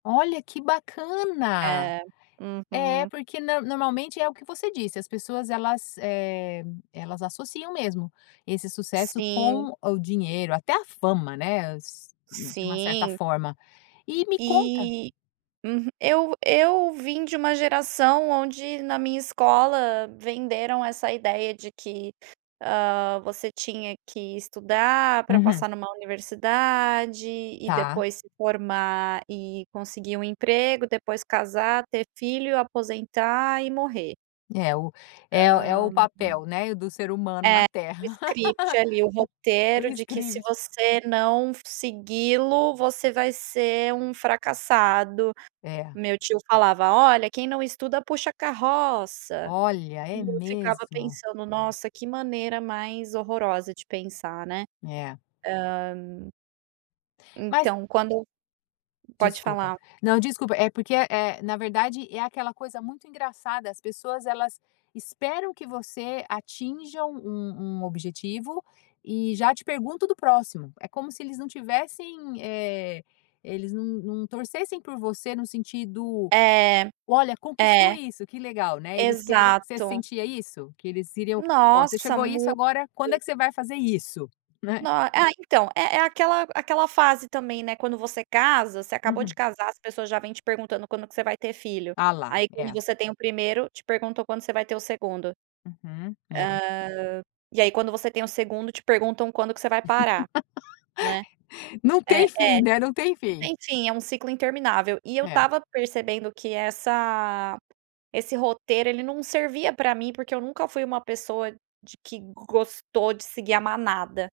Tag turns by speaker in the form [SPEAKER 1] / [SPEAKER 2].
[SPEAKER 1] Olha, que bacana!
[SPEAKER 2] É,
[SPEAKER 1] É,
[SPEAKER 2] uhum.
[SPEAKER 1] porque nã normalmente, é o que você disse, as pessoas elas, eh, elas associam mesmo, esse sucesso
[SPEAKER 2] Sim.
[SPEAKER 1] com o dinheiro, até a fama, né, s de uma certa
[SPEAKER 2] Sim.
[SPEAKER 1] forma. E me conta
[SPEAKER 2] E uhu eu eu vim de uma geração onde, na minha escola venderam essa ideia de que, hã, você tinha que estudar pra
[SPEAKER 1] Uhum.
[SPEAKER 2] passar numa universidade e
[SPEAKER 1] Ta.
[SPEAKER 2] depois se formar e conseguir um emprego, depois casar, ter filho, aposentar e morrer.
[SPEAKER 1] É o
[SPEAKER 2] Hã.
[SPEAKER 1] é o é o papel, né, do ser humano na
[SPEAKER 2] É, o
[SPEAKER 1] Terra.
[SPEAKER 2] script ali, o
[SPEAKER 1] O
[SPEAKER 2] roteiro de que se
[SPEAKER 1] script.
[SPEAKER 2] você não segui-lo, você vai ser um fracassado
[SPEAKER 1] É.
[SPEAKER 2] meu tio falava: "Olha, quem não estuda puxa carroça.".
[SPEAKER 1] Olha,
[SPEAKER 2] E
[SPEAKER 1] é
[SPEAKER 2] eu ficava
[SPEAKER 1] mesmo.
[SPEAKER 2] pensando: "Nossa, que maneira mais horrorosa de pensar", né.
[SPEAKER 1] É.
[SPEAKER 2] Hã
[SPEAKER 1] Mas
[SPEAKER 2] então quando pode
[SPEAKER 1] Desculpa.
[SPEAKER 2] falar.
[SPEAKER 1] Não, desculpa, é porque é é, na verdade, é aquela coisa muito engraçada, as pessoas elas esperam que você atinja um um objetivo e já te pergunto do próximo. É como se eles não tivessem, eh, eles não não torcessem por você no sentido:
[SPEAKER 2] É,
[SPEAKER 1] "Olha, conquistou
[SPEAKER 2] é.
[SPEAKER 1] isso. Que legal", né, eles querem você
[SPEAKER 2] Exato.
[SPEAKER 1] sentia isso? Que eles queriam: "Ó, você
[SPEAKER 2] Nossa,
[SPEAKER 1] chegou isso
[SPEAKER 2] muito.
[SPEAKER 1] agora, quando é que você vai fazer isso?", né.
[SPEAKER 2] No ah, então, é é aquela aquela fase também, né, quando você casa você acabou de
[SPEAKER 1] Uhum.
[SPEAKER 2] casar, as pessoas já vêm te perguntando quando que você vai ter filho.
[SPEAKER 1] Ah, lá,
[SPEAKER 2] Aí quando
[SPEAKER 1] é.
[SPEAKER 2] você tem o 1º, te perguntam quando você vai ter o 2º. Hã,
[SPEAKER 1] Uhum, é.
[SPEAKER 2] e aí quando você tem o 2º. te perguntam quando que você vai parar, né.
[SPEAKER 1] Não
[SPEAKER 2] É é.
[SPEAKER 1] tem fim, né, não tem
[SPEAKER 2] Não
[SPEAKER 1] fim.
[SPEAKER 2] tem fim, é um ciclo interminável. E eu
[SPEAKER 1] É.
[SPEAKER 2] estava percebendo que essa esse roteiro, ele não servia pra mim porque eu nunca fui uma pessoa de que gostou de seguir a manada.